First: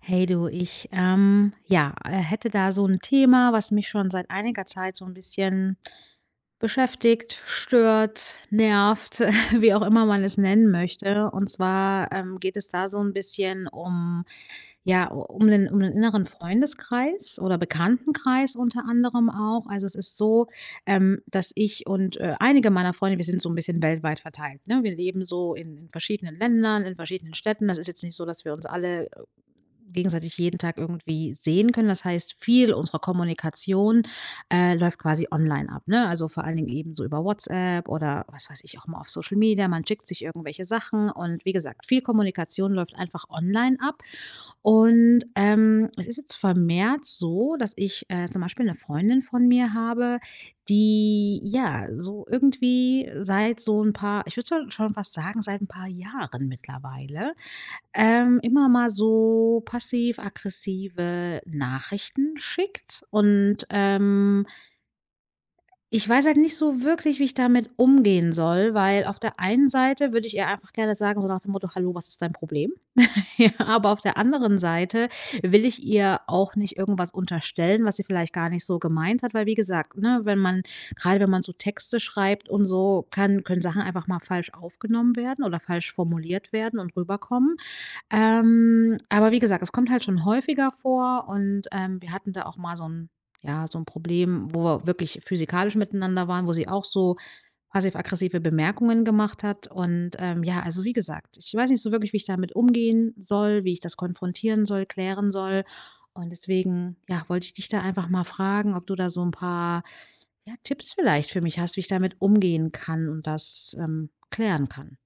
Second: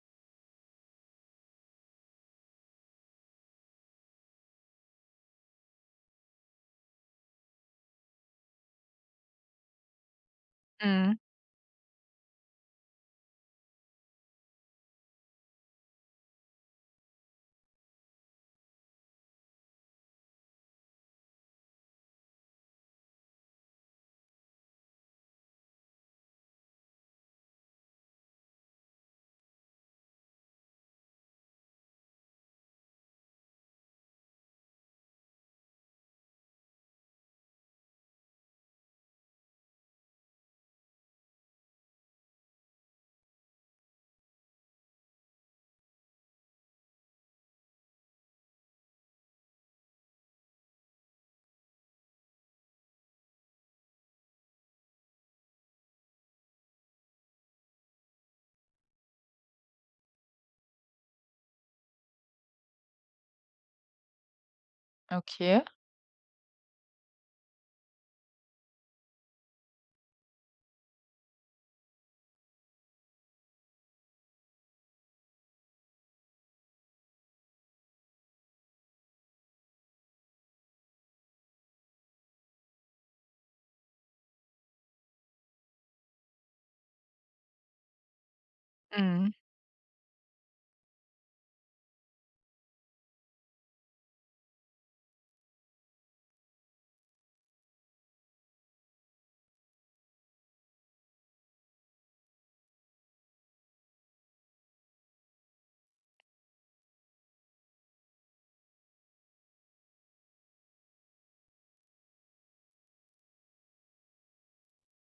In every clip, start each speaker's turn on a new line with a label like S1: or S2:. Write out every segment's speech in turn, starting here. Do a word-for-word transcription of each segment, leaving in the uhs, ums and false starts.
S1: Hey du, ich, ähm, ja, äh, hätte da so ein Thema, was mich schon seit einiger Zeit so ein bisschen beschäftigt, stört, nervt, wie auch immer man es nennen
S2: Mhm,
S1: möchte. Und zwar, ähm, geht es da so ein bisschen um ja, um den, um den inneren Freundeskreis oder Bekanntenkreis unter anderem auch. Also es ist so, ähm, dass ich und äh, einige meiner Freunde, wir sind so ein bisschen weltweit verteilt. Ne? Wir leben so in, in verschiedenen Ländern, in verschiedenen Städten. Das ist jetzt nicht so, dass wir uns alle äh, gegenseitig jeden Tag irgendwie sehen können. Das heißt, viel unserer Kommunikation äh, läuft quasi online ab. Ne? Also vor allen Dingen eben so über WhatsApp oder was weiß ich auch mal auf Social Media. Man schickt sich irgendwelche Sachen und wie gesagt, viel Kommunikation läuft einfach online ab. Und, ähm, es ist jetzt vermehrt so, dass ich, äh, zum Beispiel eine Freundin von mir habe, die, ja, so irgendwie seit so ein paar ich würde schon schon fast sagen, seit ein paar Jahren mittlerweile, ähm, immer mal so passiv-aggressive Nachrichten schickt. Und, ähm,
S2: okay.
S1: ich weiß halt nicht so wirklich, wie ich damit umgehen soll, weil auf der einen Seite würde ich ihr einfach gerne sagen, so nach dem Motto: „Hallo, was ist dein Problem?“ Ja, aber auf der anderen Seite will ich ihr auch nicht irgendwas unterstellen, was sie vielleicht gar nicht so gemeint hat, weil wie gesagt, ne, wenn man gerade wenn man so Texte schreibt und so, kann können Sachen einfach mal falsch aufgenommen werden oder falsch formuliert werden und rüberkommen. Ähm, aber
S2: Mhm.
S1: wie gesagt, es kommt halt schon häufiger vor und, ähm, wir hatten da auch mal so ein ja, so ein Problem, wo wir wirklich physikalisch miteinander waren, wo sie auch so passiv-aggressive Bemerkungen gemacht hat. Und ähm, ja, also wie gesagt, ich weiß nicht so wirklich, wie ich damit umgehen soll, wie ich das konfrontieren soll, klären soll. Und deswegen, ja, wollte ich dich da einfach mal fragen, ob du da so ein paar ja, Tipps vielleicht für mich hast, wie ich damit umgehen kann und das ähm, klären kann.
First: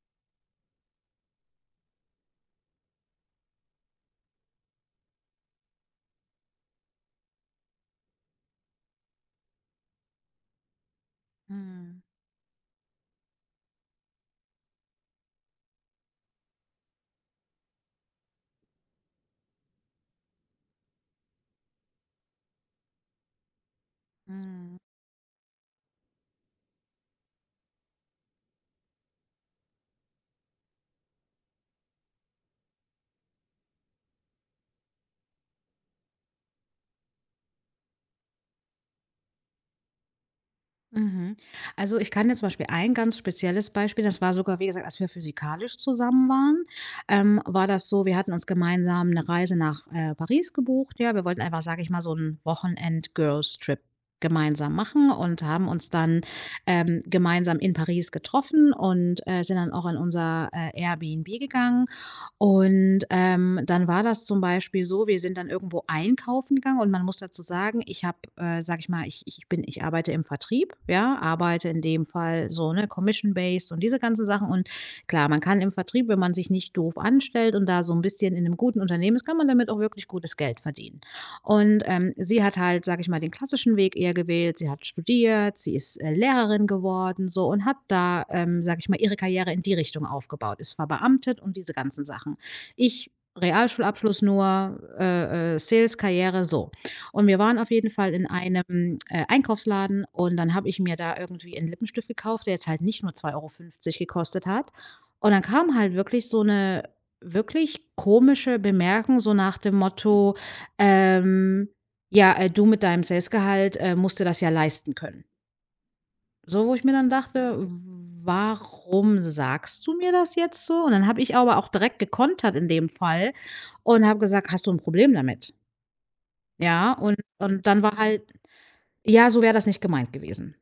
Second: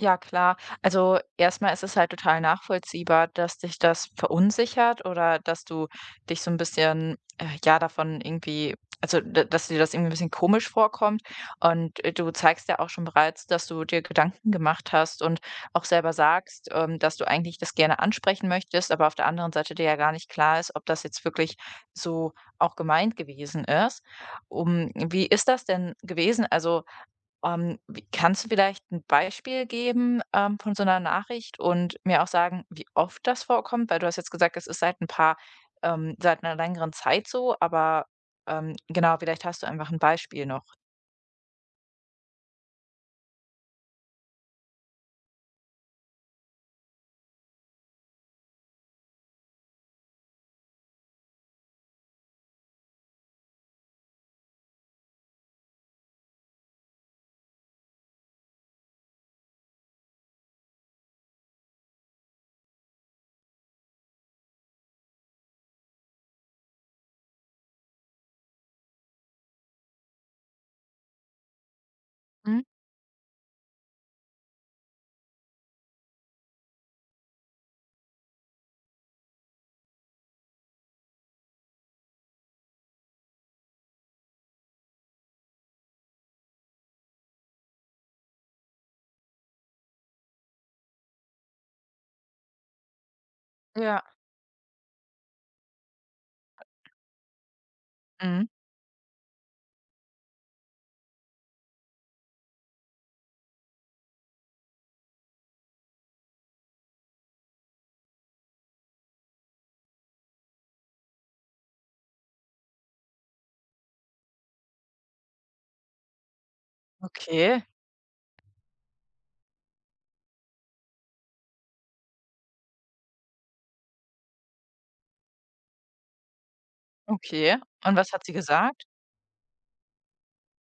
S2: Ja, klar. Also erstmal ist es halt total nachvollziehbar, dass dich das verunsichert oder dass du dich so ein bisschen, äh, ja, davon irgendwie also, d dass dir das irgendwie ein bisschen komisch vorkommt.
S1: Mm,
S2: Und, äh, du zeigst ja auch schon bereits, dass du dir Gedanken gemacht hast und auch selber sagst, ähm, dass du eigentlich das gerne ansprechen möchtest, aber auf der anderen Seite dir ja gar nicht klar ist, ob das jetzt wirklich so auch gemeint gewesen ist.
S1: mm.
S2: Um wie ist das denn gewesen? Also Ähm, wie kannst du vielleicht ein Beispiel geben, ähm, von so einer Nachricht und mir auch sagen, wie oft das vorkommt? Weil du hast jetzt gesagt, es ist seit ein paar ähm, seit einer längeren Zeit so, aber, ähm, genau, vielleicht hast du einfach ein Beispiel noch.
S1: Mhm. Also, ich kann jetzt zum Beispiel ein ganz spezielles Beispiel das war sogar, wie gesagt, als wir physikalisch zusammen waren, ähm, war das so, wir hatten uns gemeinsam eine Reise nach, äh, Paris gebucht, ja. Wir wollten einfach, sage ich mal, so 'n Wochenend-Girls-Trip gemeinsam machen und haben uns dann, ähm, gemeinsam in Paris getroffen und, äh, sind dann auch in unser, äh, Airbnb gegangen und, ähm, dann war das zum Beispiel so, wir sind dann irgendwo einkaufen gegangen und man muss dazu sagen, ich habe, äh, sage ich mal, ich ich bin ich arbeite im Vertrieb, ja, arbeite in dem Fall
S2: Mhm,
S1: so, ne, commission based und diese ganzen Sachen. Und klar, man kann im Vertrieb, wenn man sich nicht doof anstellt und da so ein bisschen in einem guten Unternehmen ist, kann man damit auch wirklich gutes Geld verdienen. Und, ähm, sie hat halt, sage ich mal, den klassischen Weg eher gewählt. Sie hat studiert, sie ist, äh, Lehrerin geworden so und hat da, ähm, sage ich mal, ihre Karriere in die Richtung aufgebaut, ist verbeamtet und diese ganzen Sachen. Ich
S2: ja.
S1: Realschulabschluss nur, äh, äh, Sales-Karriere, so. Und wir waren auf jeden Fall in
S2: Mhm,
S1: einem, äh, Einkaufsladen und dann habe ich mir da irgendwie einen Lippenstift gekauft, der jetzt halt nicht nur zwei Euro fünfzig gekostet hat. Und dann kam halt wirklich so eine wirklich komische Bemerkung so nach dem Motto ähm, ja, äh, du mit deinem Sales-Gehalt, äh, musst dir das ja leisten können. So, wo ich mir dann dachte:
S2: okay,
S1: „Warum sagst du mir das jetzt so?“ Und dann habe ich aber auch direkt gekontert in dem Fall und habe gesagt: „Hast du ein Problem damit?“ Ja, und
S2: okay.
S1: und dann war
S2: Und was
S1: halt
S2: hat sie gesagt?
S1: ja, so wäre das nicht gemeint gewesen.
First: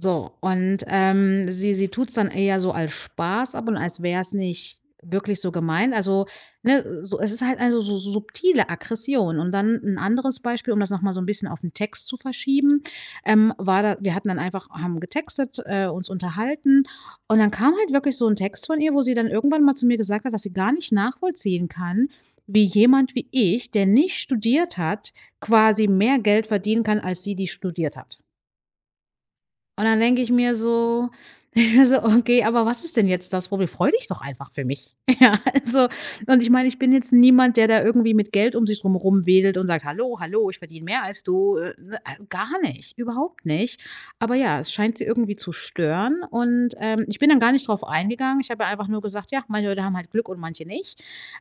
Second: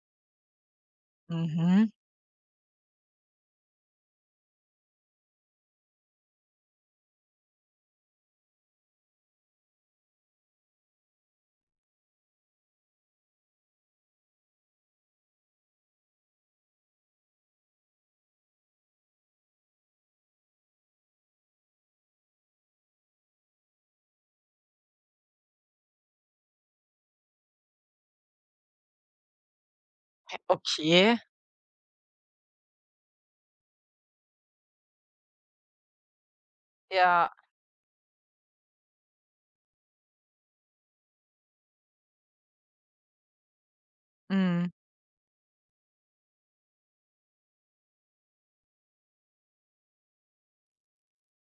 S1: So, und, ähm, sie sie
S2: Mhm,
S1: tut's dann eher so als Spaß ab und als wär's nicht wirklich so gemeint. Also, ne, so es ist halt also so subtile Aggression. Und dann ein anderes Beispiel, um das noch mal so ein bisschen auf den Text zu verschieben, ähm, war da wir hatten dann einfach haben getextet, äh, uns unterhalten und dann kam halt wirklich so ein Text von ihr, wo sie dann irgendwann mal zu mir gesagt hat, dass sie gar nicht nachvollziehen kann, wie jemand wie ich, der nicht studiert hat, quasi mehr Geld verdienen kann als sie, die studiert hat. Und dann denke ich mir so
S2: okay,
S1: ich mir so: „Okay, aber was ist denn jetzt das Problem? Freu dich doch einfach für mich.“ Ja, also und ich meine, ich bin jetzt
S2: ja,
S1: niemand, der da irgendwie mit Geld um sich drum rumwedelt und sagt: „Hallo, hallo, ich verdiene mehr als du.“ Äh, ne, äh, gar nicht, überhaupt nicht. Aber ja,
S2: mhm.
S1: es scheint sie irgendwie zu stören und, ähm, ich bin dann gar nicht drauf eingegangen. Ich habe ja einfach nur gesagt: „Ja, manche Leute haben halt Glück und manche nicht.“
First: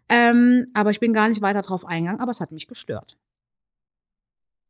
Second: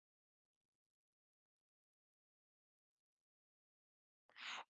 S1: Ähm, aber ich bin gar nicht weiter drauf eingegangen, aber es hat mich gestört.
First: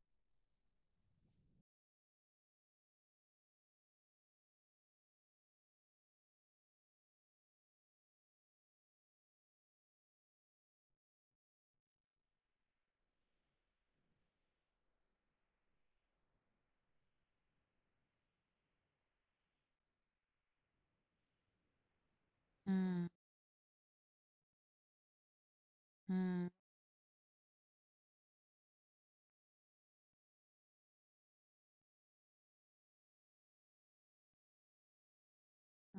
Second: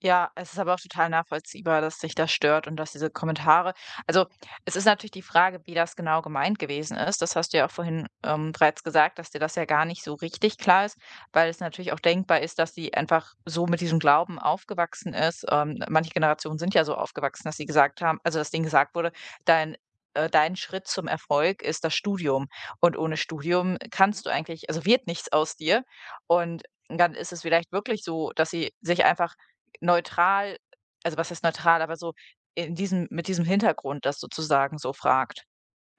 S2: Ja, es ist aber auch total nachvollziehbar, dass sich das stört und dass diese Kommentare also, es ist natürlich die Frage, wie das genau gemeint gewesen ist. Das hast du ja auch vorhin, ähm, bereits gesagt, dass dir das ja gar nicht so richtig klar ist, weil es natürlich auch denkbar ist, dass sie einfach so mit diesem Glauben aufgewachsen ist. Ähm, manche Generationen sind ja so aufgewachsen, dass sie gesagt haben also, dass denen gesagt wurde: „Dein äh, dein Schritt zum Erfolg ist das Studium und
S1: Mhm,
S2: ohne Studium kannst du eigentlich also, wird nichts aus dir.“
S1: mhm,
S2: Und dann ist es vielleicht wirklich so, dass sie sich einfach neutral also was heißt neutral, aber so in diesem mit diesem Hintergrund das sozusagen so fragt.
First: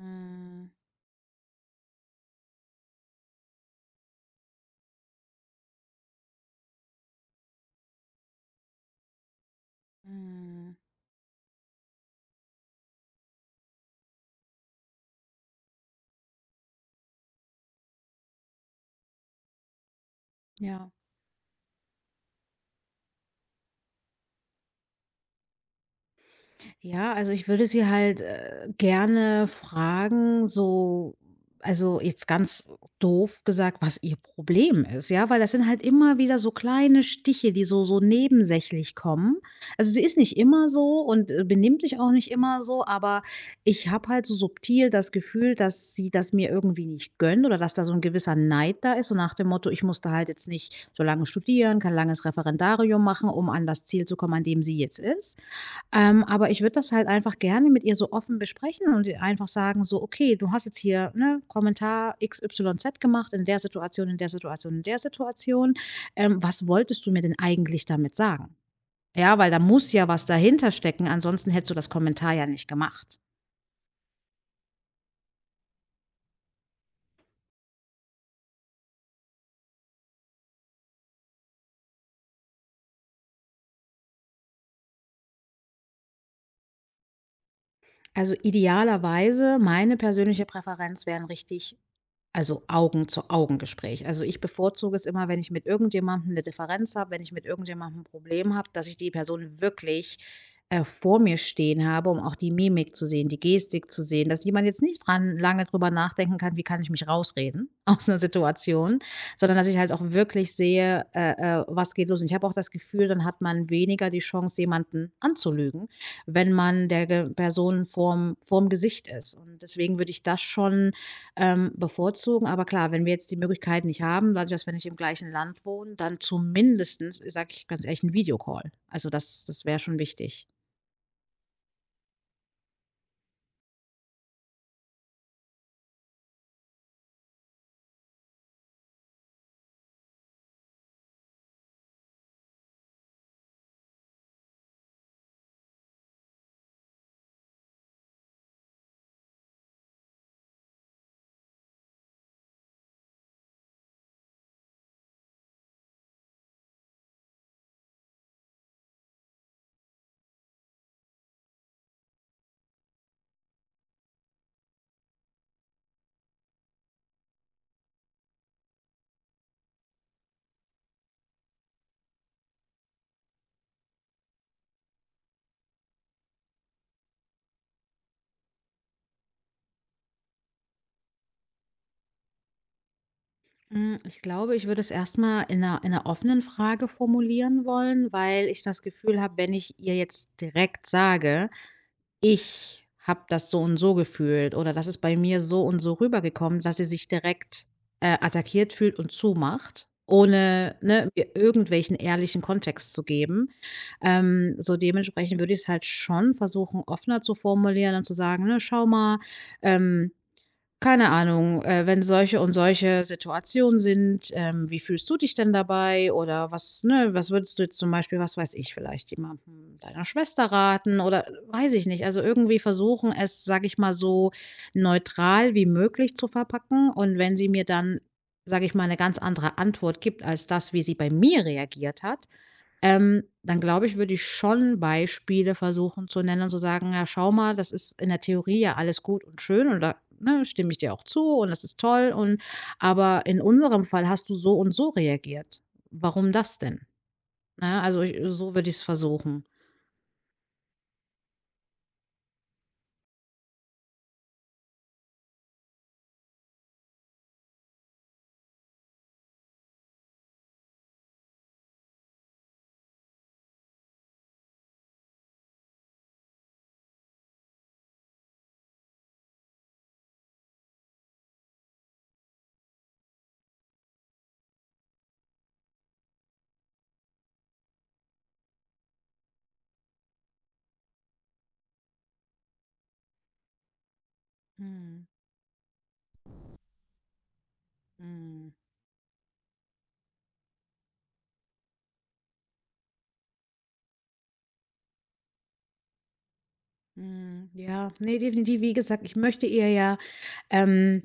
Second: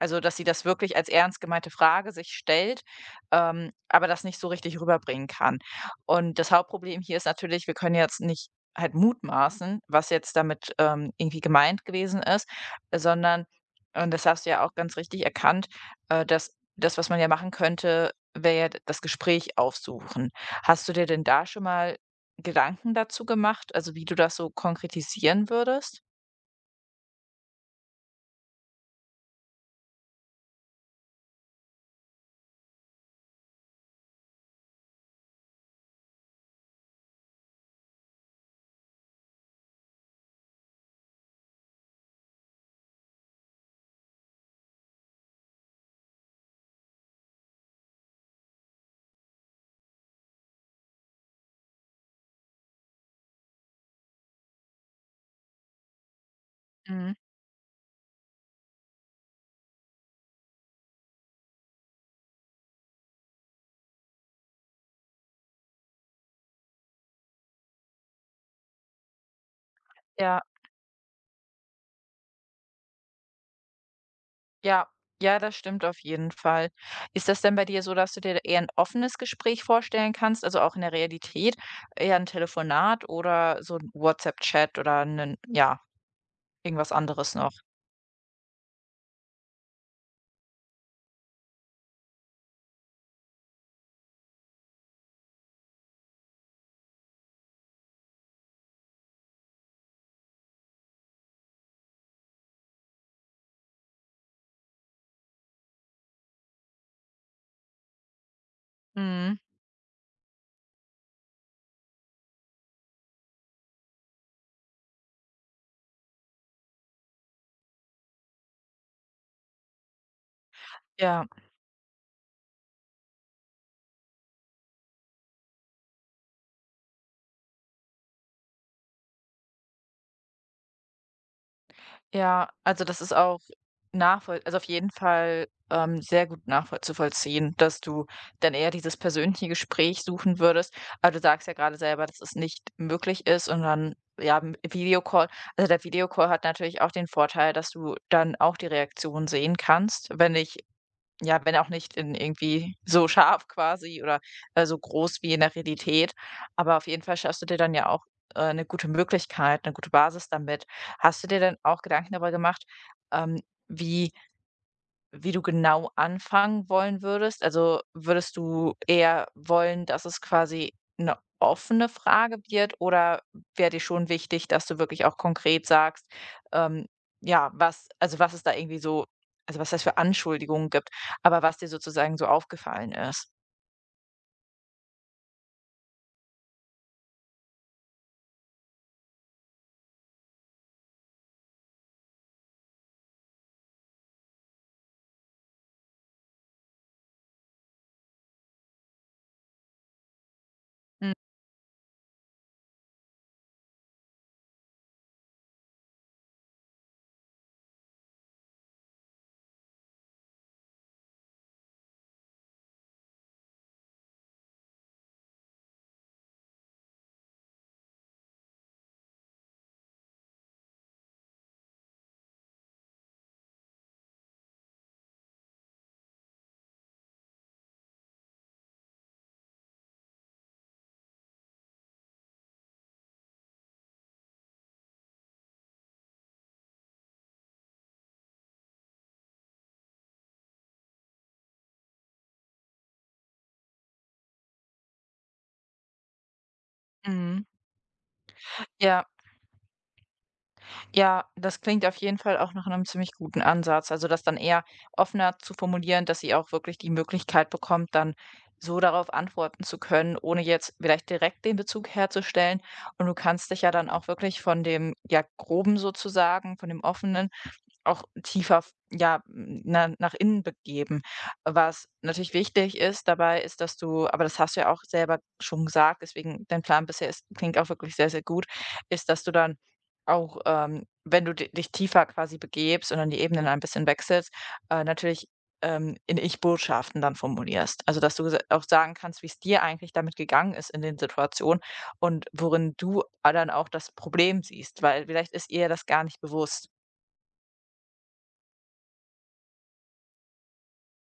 S2: Also, dass sie das wirklich als ernst gemeinte Frage sich stellt, ähm, aber das nicht so richtig rüberbringen kann. Und das Hauptproblem hier ist natürlich, wir können jetzt nicht halt mutmaßen, was jetzt damit,
S1: mhm.
S2: ähm, irgendwie gemeint gewesen ist, sondern und das hast du ja auch ganz richtig erkannt, äh, dass das, was man ja machen könnte, wäre ja d das Gespräch aufsuchen. Hast
S1: Ja.
S2: du dir denn da schon mal Gedanken dazu gemacht, also, wie du das so konkretisieren würdest?
S1: Ja, also ich würde sie halt äh, gerne fragen, so, also jetzt ganz doof gesagt, was ihr Problem ist, ja, weil das sind halt immer wieder so kleine Stiche, die so, so nebensächlich kommen. Also sie ist nicht immer so und äh, benimmt sich auch nicht immer so, aber ich habe halt so subtil das Gefühl, dass sie das mir irgendwie nicht gönnt oder dass da so ein gewisser Neid da ist, so nach dem Motto, ich musste halt jetzt nicht so lange studieren, kein langes Referendarium machen, um an das Ziel zu kommen, an dem sie jetzt ist. Ähm, aber ich würde das halt
S2: Mhm.
S1: einfach gerne mit ihr so offen besprechen und ihr einfach sagen, so, okay, du hast jetzt hier, ne, Kommentar x y z gemacht in der Situation, in der Situation, in der Situation. Ähm, was wolltest du mir denn eigentlich damit sagen? Ja, weil da muss ja was
S2: Ja.
S1: dahinter stecken, ansonsten hättest du das Kommentar ja nicht gemacht.
S2: Ja, ja, das stimmt auf jeden Fall. Ist das denn bei dir so, dass du dir eher ein offenes Gespräch vorstellen kannst, also auch in der Realität, eher ein Telefonat oder so ein WhatsApp-Chat oder 'nen ja, irgendwas anderes noch?
S1: Also idealerweise, meine persönliche Präferenz wären richtig Also Augen-zu-Augen-Gespräch. Also, ich bevorzuge es immer, wenn ich mit irgendjemandem eine Differenz habe, wenn ich mit irgendjemandem ein Problem habe, dass ich die Person wirklich, äh, vor mir stehen habe, um auch die Mimik zu sehen, die Gestik zu sehen, dass jemand jetzt nicht dran lange drüber nachdenken kann: „Wie kann ich mich rausreden aus einer Situation?“,
S2: Mhm,
S1: sondern dass ich halt auch wirklich sehe, äh, äh, was geht los? Und ich habe auch das Gefühl, dann hat man weniger die Chance, jemanden anzulügen, wenn man der Ge Person vorm vorm Gesicht ist. Und deswegen würde ich das schon
S2: ja.
S1: ähm, bevorzugen, aber klar, wenn wir jetzt die Möglichkeit nicht haben, dadurch, dass wir nicht im gleichen Land wohnen, dann zumindestens, sage ich ganz ehrlich, 'n Videocall. Also, das das wäre schon wichtig.
S2: Ja, also das ist auch nachvoll also auf jeden Fall, ähm, sehr gut nachvoll dass du dann eher dieses persönliche Gespräch suchen würdest. Aber du sagst ja gerade selber, dass es nicht möglich ist und dann, ja, m Videocall also der Videocall hat natürlich auch den Vorteil, dass du dann auch die Reaktion sehen kannst, wenn ich ja, wenn auch nicht in irgendwie so scharf quasi oder, äh, so groß wie in der Realität. Aber auf jeden Fall schaffst du dir dann ja auch, äh, 'ne gute Möglichkeit, eine gute Basis damit. Hast du dir dann auch Gedanken darüber gemacht, ähm, wie wie du genau anfangen wollen würdest? Also würdest du eher wollen, dass es quasi eine offene Frage wird oder wäre dir schon wichtig, dass du wirklich auch konkret sagst, ähm, ja, was also was es da irgendwie so also was das für Anschuldigungen gibt, aber was dir sozusagen so aufgefallen ist?
S1: Hm, ich glaube, ich würde es erstmal in einer in 'ner offenen Frage formulieren wollen, weil ich das Gefühl habe, wenn ich ihr jetzt direkt sage ich habe das so und so gefühlt oder das ist bei mir so und so rübergekommen, dass sie sich direkt, äh, attackiert fühlt und zumacht, ohne, ne,
S2: Mhm,
S1: mir irgendwelchen ehrlichen Kontext zu geben. Ähm, so dementsprechend würde ich es halt schon versuchen, offener zu formulieren und zu sagen, ne: „Schau mal, ähm, keine Ahnung, äh, wenn solche und solche Situationen sind, ähm, wie fühlst du dich denn dabei? Oder was, ne, was würdest du jetzt zum Beispiel, was weiß ich, vielleicht jemandem deiner Schwester raten oder weiß ich nicht. Also irgendwie versuchen es, sage ich mal, so neutral wie möglich zu verpacken. Und wenn sie mir dann, sage ich mal, eine ganz andere Antwort gibt als das, wie sie bei mir reagiert hat, ähm, dann glaube ich, würde ich schon Beispiele versuchen zu nennen und zu sagen: „Ja, schau mal, das ist in der Theorie ja alles gut und schön und da, ne, stimme ich dir auch zu und das ist toll und aber in unserem Fall hast du so und so reagiert. Warum das denn?“
S2: mhm.
S1: Ne, also, ich so würde ich es
S2: Ja.
S1: versuchen.
S2: Ja, das klingt auf jeden Fall auch nach einem ziemlich guten Ansatz. Also, das dann eher offener zu formulieren, dass sie auch wirklich die Möglichkeit bekommt, dann so darauf antworten zu können, ohne jetzt vielleicht direkt den Bezug herzustellen. Und du kannst dich ja dann auch wirklich von dem, ja, Groben sozusagen, von dem Offenen auch tiefer, ja, na nach innen begeben. Was natürlich wichtig ist dabei, ist, dass du aber das hast du ja auch selber schon gesagt, deswegen dein Plan bisher ist klingt auch wirklich sehr, sehr gut, ist, dass du dann auch, ähm, wenn du di dich tiefer quasi begebst und dann die Ebenen ein bisschen wechselst, äh,
S1: Mhm,
S2: natürlich, ähm, in Ich-Botschaften dann formulierst. Also, dass du s
S1: mhm,
S2: auch sagen kannst, wie es dir eigentlich damit gegangen ist in den Situationen und worin du dann auch das Problem siehst, weil vielleicht ist ihr das gar nicht bewusst.
S1: mhm. Ja, nee, definitiv. Wie gesagt, ich möchte ihr ja, ähm,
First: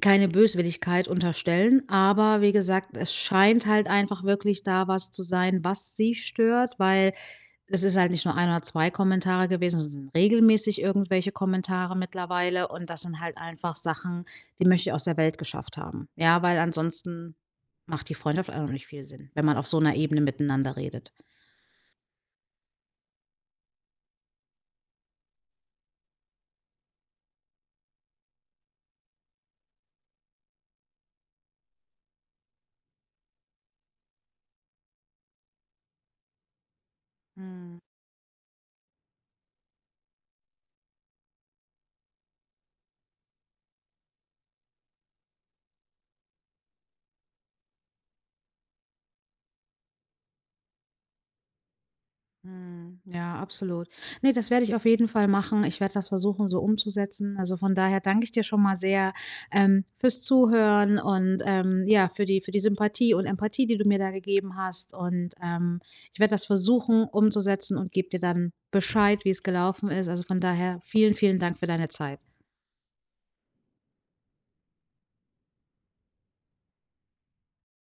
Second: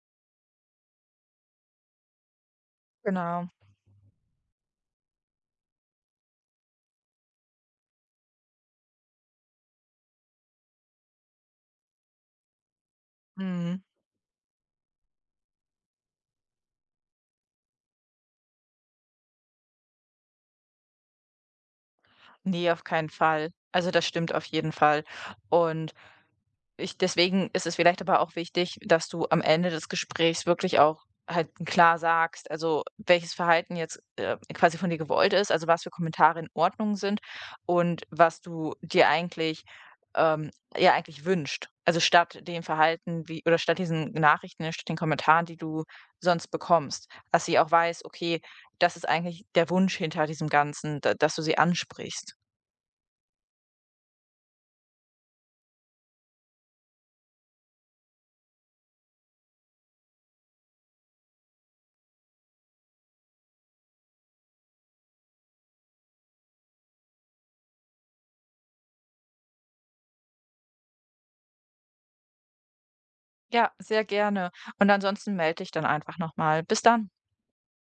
S1: keine Böswilligkeit unterstellen, aber wie gesagt, es
S2: Genau.
S1: scheint halt einfach wirklich da was zu sein, was sie stört, weil es ist halt nicht nur ein oder zwei Kommentare gewesen, sondern es sind regelmäßig irgendwelche Kommentare mittlerweile und das sind halt einfach
S2: Mhm.
S1: Sachen, die möchte ich aus der Welt geschafft haben. Ja, weil ansonsten macht die Freundschaft einfach nicht viel Sinn, wenn man auf so einer Ebene miteinander redet.
S2: Ne, auf keinen Fall. Also, das stimmt auf jeden Fall. Und Ich deswegen ist es vielleicht aber auch wichtig, dass du am Ende des Gesprächs wirklich auch halt klar sagst, also welches Verhalten jetzt äh, quasi von dir gewollt ist, also was für Kommentare in Ordnung sind
S1: Mhm.
S2: und was du dir eigentlich ähm, ja eigentlich wünscht. Also statt dem Verhalten wie oder statt diesen Nachrichten, statt den Kommentaren, die du sonst bekommst, dass sie auch weiß, okay, das ist eigentlich der Wunsch hinter diesem Ganzen, da, dass du sie ansprichst.
S1: Mhm. Ja, absolut. Ne, das werde ich auf jeden Fall machen. Ich werde das versuchen, so umzusetzen. Also von daher danke ich dir schon mal sehr ähm, fürs Zuhören und ähm, ja, für die, für die Sympathie und Empathie, die du mir da gegeben hast. Und ähm, ich werde das versuchen umzusetzen und gebe dir dann Bescheid, wie es gelaufen ist. Also von daher vielen, vielen Dank für deine Zeit.
S2: Ja, sehr gerne. Und ansonsten melde dich dann einfach nochmal. Bis dann.